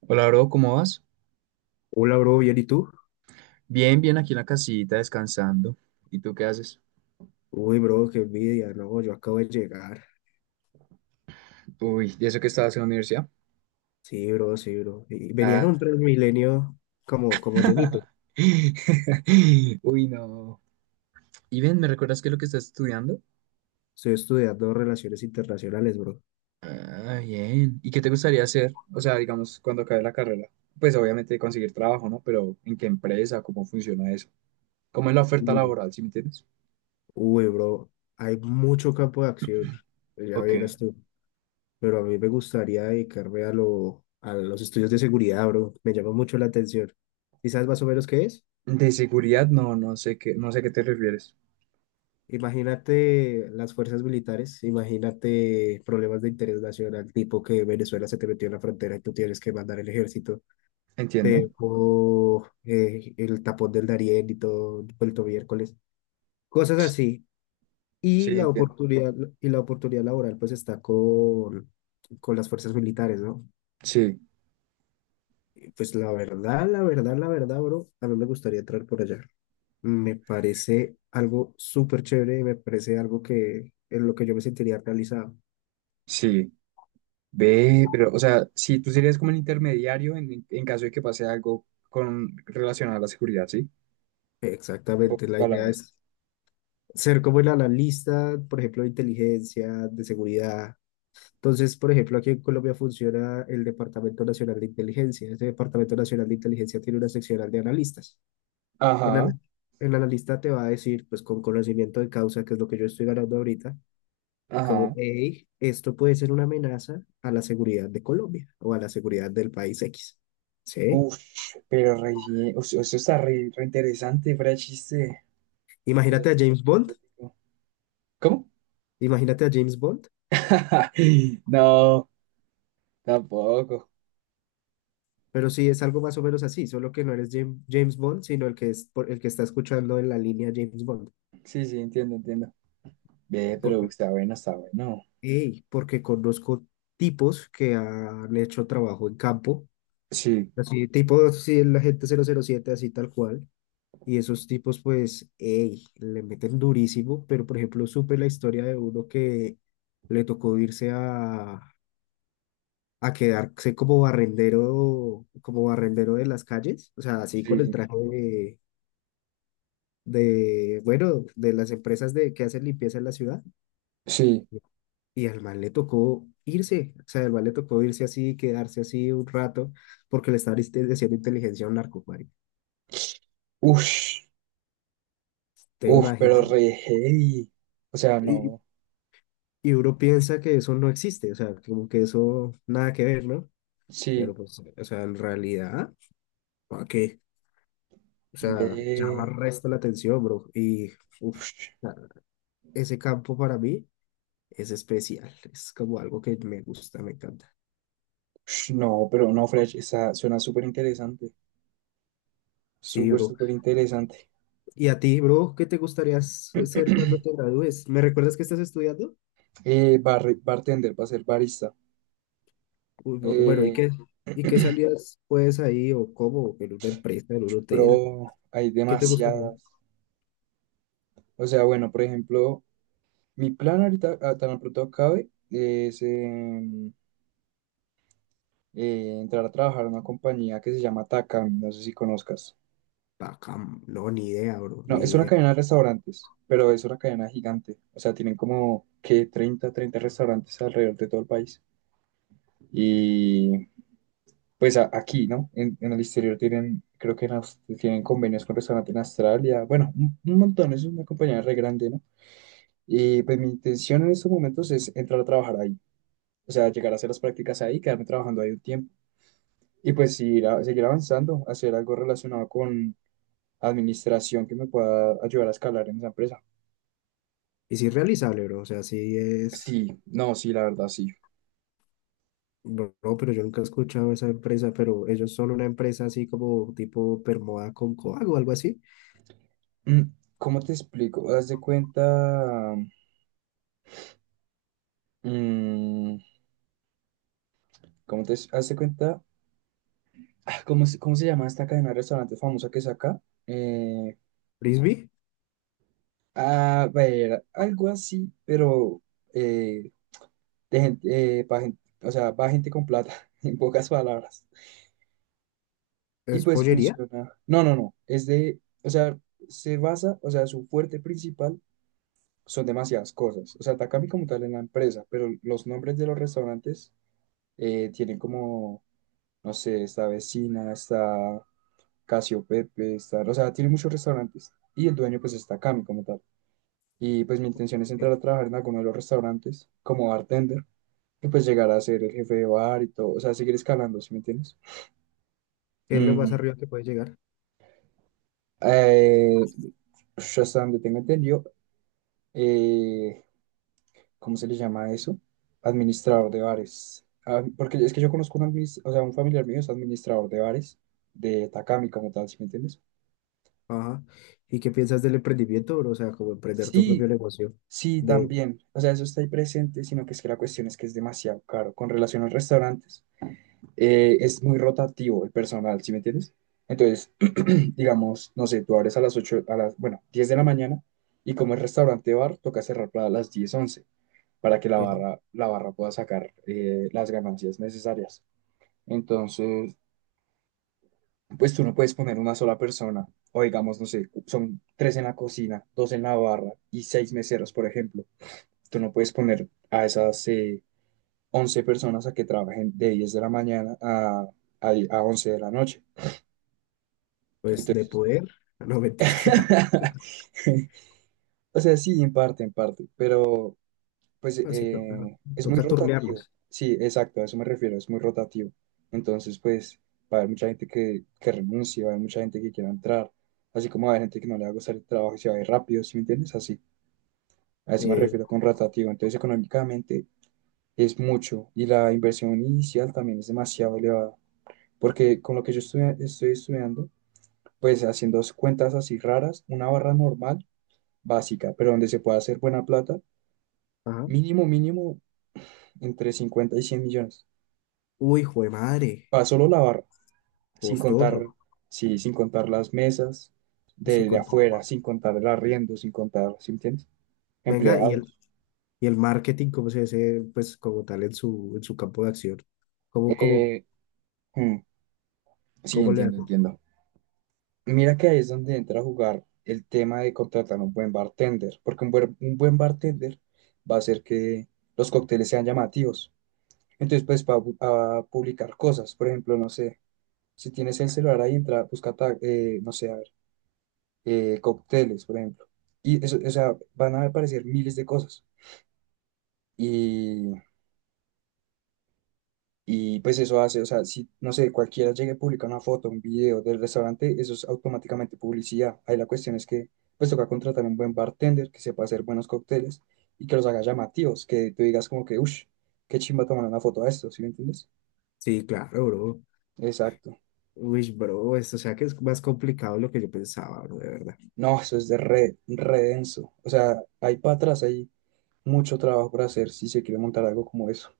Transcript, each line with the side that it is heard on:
right: Hola, bro, ¿cómo vas?
left: Hola, bro, ¿bien y tú?
right: Bien, bien, aquí en la casita descansando. ¿Y tú qué haces?
left: Uy, bro, qué envidia, no, yo acabo de llegar.
right: Uy, ¿y eso que estabas en la universidad?
left: Sí, bro, sí, bro. Y venía en un
right: Ah.
left: Transmilenio como llenito.
right: Uy, no. Y ven, ¿me recuerdas qué es lo que estás estudiando?
left: Estoy estudiando relaciones internacionales, bro.
right: Ah, bien. ¿Y qué te gustaría hacer? O sea, digamos, cuando acabe la carrera. Pues obviamente conseguir trabajo, ¿no? Pero ¿en qué empresa? ¿Cómo funciona eso? ¿Cómo es la oferta
left: Mm.
right: laboral, si me entiendes?
left: Uy, bro, hay mucho campo de acción, ya
right: Ok.
left: vieras tú. Pero a mí me gustaría dedicarme a los estudios de seguridad, bro. Me llama mucho la atención. ¿Y sabes más o menos qué es?
right: De seguridad, no, no sé qué te refieres.
left: Imagínate las fuerzas militares, imagínate problemas de interés nacional, tipo que Venezuela se te metió en la frontera y tú tienes que mandar el ejército, te
right: Entiendo.
left: dejó el tapón del Darién y todo vuelto miércoles, cosas así. Y
right: Sí,
left: la
right: entiendo.
left: oportunidad, y la oportunidad laboral pues está con las fuerzas militares, ¿no?
right: Sí,
left: Pues la verdad, la verdad, la verdad, bro, a mí me gustaría entrar por allá. Me parece algo súper chévere y me parece algo que en lo que yo me sentiría realizado.
right: sí. Ve, pero, o sea, si tú serías como el intermediario en caso de que pase algo con relacionado a la seguridad, ¿sí? En
left: Exactamente,
right: pocas
left: la idea
right: palabras.
left: es ser como el analista, por ejemplo, de inteligencia, de seguridad. Entonces, por ejemplo, aquí en Colombia funciona el Departamento Nacional de Inteligencia. Este Departamento Nacional de Inteligencia tiene una seccional de analistas. El, ana-
right: Ajá,
left: el analista te va a decir, pues con conocimiento de causa, que es lo que yo estoy ganando ahorita, como,
right: ajá.
left: hey, esto puede ser una amenaza a la seguridad de Colombia o a la seguridad del país X. ¿Sí?
right: Uf, pero re, bien, o sea, eso está re interesante, fuera de chiste. O sea,
left: Imagínate a
right: suena
left: James Bond.
right: re exótico. ¿Cómo?
left: Imagínate a James Bond.
right: No, tampoco.
left: Pero sí, es algo más o menos así, solo que no eres James Bond, sino el el que está escuchando en la línea James Bond.
right: Sí, sí, entiendo, entiendo. Ve, pero
left: Porque,
right: está bueno, está bueno.
left: ey, porque conozco tipos que han hecho trabajo en campo,
right: Sí,
left: así tipo sí, la gente cero cero siete, así tal cual. Y esos tipos, pues, ey, le meten durísimo. Pero, por ejemplo, supe la historia de uno que le tocó irse a quedarse como barrendero de las calles, o sea, así con el
right: sí,
left: traje de, bueno, de las empresas de, que hacen limpieza en la ciudad.
right: sí.
left: Y al man le tocó irse, o sea, al man le tocó irse así, quedarse así un rato, porque le estaba haciendo inteligencia a un narco, marica.
right: Uf,
left: Te
right: uf, pero re
left: imaginas.
right: heavy. O sea,
left: Y,
right: no.
left: y uno piensa que eso no existe, o sea, como que eso nada que ver, ¿no?
right: Sí,
left: Pero pues, o sea, en realidad, ¿para qué? O sea, llama
right: ve.
left: resto la atención, bro. Uff,
right: Ush,
left: ese campo para mí es especial, es como algo que me gusta, me encanta.
right: ush, no, pero no, Fresh, esa suena súper interesante.
left: Sí,
right: Súper,
left: bro.
right: súper interesante.
left: Y a ti, bro, ¿qué te gustaría ser cuando te gradúes? ¿Me recuerdas que estás estudiando?
right: Bartender, para ser barista.
left: Uy, bueno,
right: Eh,
left: ¿y qué salidas puedes ahí o cómo? ¿En una empresa, en un hotel?
right: pero hay
left: ¿Qué te gustaría?
right: demasiadas. O sea, bueno, por ejemplo, mi plan ahorita, tan pronto acabe, es entrar a trabajar en una compañía que se llama Takami, no sé si conozcas.
left: Bacán, no, ni idea, bro,
right: No,
left: ni
right: es una
left: idea.
right: cadena de restaurantes, pero es una cadena gigante. O sea, tienen como que treinta restaurantes alrededor de todo el país. Y pues, aquí, ¿no? En el exterior tienen, creo que en tienen convenios con restaurantes en Australia, bueno, un montón, es una compañía re grande, ¿no? Y pues mi intención en estos momentos es entrar a trabajar ahí, o sea, llegar a hacer las prácticas ahí, quedarme trabajando ahí un tiempo y pues ir seguir avanzando, hacer algo relacionado con administración que me pueda ayudar a escalar en esa empresa.
left: Y sí es realizable, bro, o sea, sí es...
right: Sí, no, sí, la verdad, sí.
left: Bro, pero yo nunca he escuchado esa empresa, pero ellos son una empresa así como tipo Permoda con Coag o algo así.
right: Mm, ¿Cómo te explico? Haz de cuenta, mm, ¿cómo te haz de cuenta? Ah, ¿ cómo se llama esta cadena de restaurantes famosa que es acá? Eh,
left: Frisbee,
right: a ver, algo así, pero eh, de gente, o sea, para gente con plata, en pocas palabras. Y
left: es
right: pues
left: pollería,
right: funciona. No, no, no. Es de, o sea, se basa, o sea, su fuerte principal son demasiadas cosas. O sea, Takami como tal en la empresa, pero los nombres de los restaurantes tienen como, no sé, esta vecina, esta. Casio Pepe, está, o sea, tiene muchos restaurantes y el dueño pues está Cami como tal. Y pues mi intención es
left: que
right: entrar a trabajar en alguno de los restaurantes como bartender y pues llegar a ser el jefe de bar y todo, o sea, seguir escalando, ¿sí me entiendes?
left: es lo más
right: Mm,
left: arriba que puede llegar.
right: eh, Ush, hasta donde tengo entendido, eh, ¿cómo se le llama eso? Administrador de bares. Ah, porque es que yo conozco o sea, un familiar mío es administrador de bares de Takami como tal, ¿sí me entiendes?
left: Ajá. ¿Y qué piensas del emprendimiento, bro? O sea, como emprender tu
right: Sí,
left: propio negocio
right: sí,
left: de,
right: también. O sea, eso está ahí presente, sino que es que la cuestión es que es demasiado caro. Con relación a los restaurantes, es muy rotativo el personal, ¿sí me entiendes? Entonces, digamos, no sé, tú abres a las, bueno, 10 de la mañana y como es restaurante bar, toca cerrar para las 10 11 para que la
left: eh,
right: barra, la barra pueda sacar las ganancias necesarias. Entonces, pues tú no puedes poner una sola persona, o digamos, no sé, son tres en la cocina, dos en la barra y seis meseros, por ejemplo. Tú no puedes poner a esas 11 personas a que trabajen de 10 de la mañana a 11 de la noche.
left: pues, de
right: Entonces,
left: poder. No, mentira.
right: o sea, sí, en parte, pero pues
left: Así toca,
right: es muy
left: toca
right: rotativo.
left: turnearnos.
right: Sí, exacto, a eso me refiero, es muy rotativo. Entonces, pues, va a haber mucha gente que renuncie, va a haber mucha gente que quiera entrar, así como va a haber gente que no le va a gustar el trabajo y se va a ir rápido, ¿sí me entiendes? Así, a eso me
left: Eh,
right: refiero con rotativo. Entonces, económicamente es mucho y la inversión inicial también es demasiado elevada. Porque con lo que yo estoy estudiando, pues haciendo cuentas así raras, una barra normal, básica, pero donde se puede hacer buena plata,
left: ajá.
right: mínimo, mínimo, entre 50 y 100 millones.
left: Uy, hijo de madre,
right: Para solo la barra, sin
left: costoso.
right: contar, sí, sin contar las mesas
left: Sí,
right: de
left: con-
right: afuera, sin contar el arriendo, sin contar, ¿sí me entiendes?
left: Venga,
right: Empleados.
left: y el marketing, ¿cómo se dice, pues, como tal en su campo de acción? ¿Cómo, cómo,
right: Eh, mm, sí,
left: ¿cómo le
right: entiendo,
left: haces?
right: entiendo. Mira que ahí es donde entra a jugar el tema de contratar un buen bartender, porque un buen bartender va a hacer que los cócteles sean llamativos. Entonces, pues, va a publicar cosas. Por ejemplo, no sé, si tienes el celular ahí, entra, busca, no sé, a ver, cócteles, por ejemplo. Y eso, o sea, van a aparecer miles de cosas. Y pues eso hace, o sea, si, no sé, cualquiera llegue y publica una foto, un video del restaurante, eso es automáticamente publicidad. Ahí la cuestión es que, pues toca contratar un buen bartender que sepa hacer buenos cócteles y que los haga llamativos, que tú digas como que, uff, qué chimba tomar una foto a esto, ¿sí me entiendes?
left: Sí, claro, bro.
right: Exacto.
left: Uy, bro, esto, o sea, que es más complicado de lo que yo pensaba, bro, de verdad.
right: No, eso es de re denso. O sea, hay para atrás, hay mucho trabajo por hacer si se quiere montar algo como eso.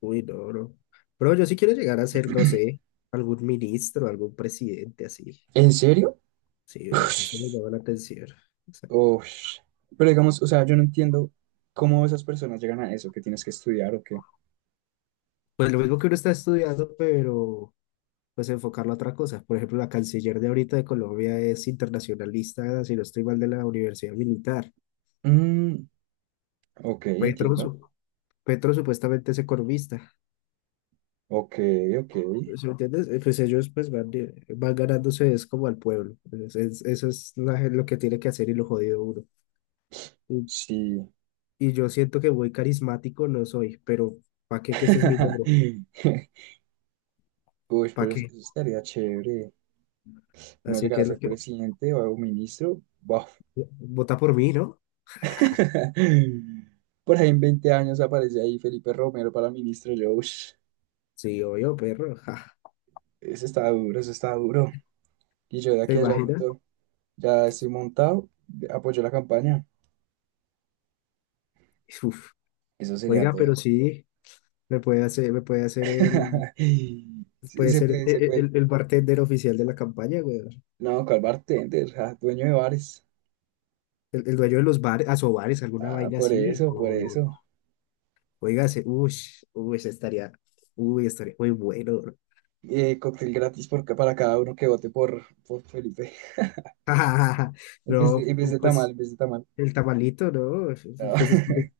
left: Uy, no, bro. Bro, yo sí quiero llegar a ser, no sé, algún ministro, algún presidente así.
right: ¿En serio?
left: Sí, bro, eso me
right: Ush,
left: llama la atención. O sea,
right: ush. Pero digamos, o sea, yo no entiendo cómo esas personas llegan a eso, que tienes que estudiar o qué.
left: pues lo mismo que uno está estudiando, pero pues enfocarlo a otra cosa. Por ejemplo, la canciller de ahorita de Colombia es internacionalista, si no estoy mal, de la Universidad Militar.
right: Mm, ok,
left: Petro,
right: entiendo.
left: su- Petro supuestamente es economista.
right: Ok, ok.
left: ¿Sí me entiendes? Pues ellos pues van, van ganándose es como al pueblo. Eso es lo que tiene que hacer y lo jodido uno.
right: Sí.
left: Y yo siento que muy carismático no soy, pero ¿para qué? Que ese es mi logro.
right: Uy,
left: ¿Para
right: pero eso
left: qué?
right: eso estaría chévere. Uno
left: Así
right: llegar a
left: que, lo
right: ser
left: que,
right: presidente o algún ministro. Buf.
left: vota por mí, ¿no?
right: Por ahí en 20 años aparece ahí Felipe Romero para ministro. Yo, ush,
left: Sí, obvio, perro. Ja,
right: eso está duro, eso está duro. Y yo de
left: ¿se
right: aquí a allá de
left: imagina?
right: pronto ya estoy montado, apoyo la campaña.
left: Uf.
right: Eso sería
left: Oiga, pero
right: todo.
left: sí, me puede hacer el,
right: Sí,
left: puede
right: se
left: ser
right: puede, se puede.
left: el bartender oficial de la campaña, güey.
right: No, ¿cuál bartender? Ah, dueño de bares.
left: El dueño de los bares, asobares, alguna
right: Ah,
left: vaina
right: por
left: así.
right: eso, por
left: No.
right: eso.
left: Oiga, se, uy, uy, se estaría, uy, estaría muy bueno.
right: Cóctel gratis para cada uno que vote por Felipe.
left: No,
right: En vez de tamal,
left: pues
right: en vez de tamal.
left: el tamalito, ¿no?
right: No.
left: Pues,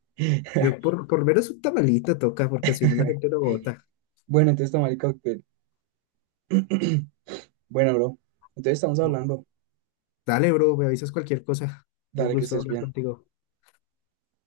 left: yo por lo menos un tamalito toca, porque si no la gente lo bota.
right: Bueno, entonces tamal y cóctel. Bueno, bro. Entonces estamos hablando.
left: Dale, bro, me avisas cualquier cosa. Un
right: Dale, que
left: gusto
right: estés
left: hablar
right: bien.
left: contigo.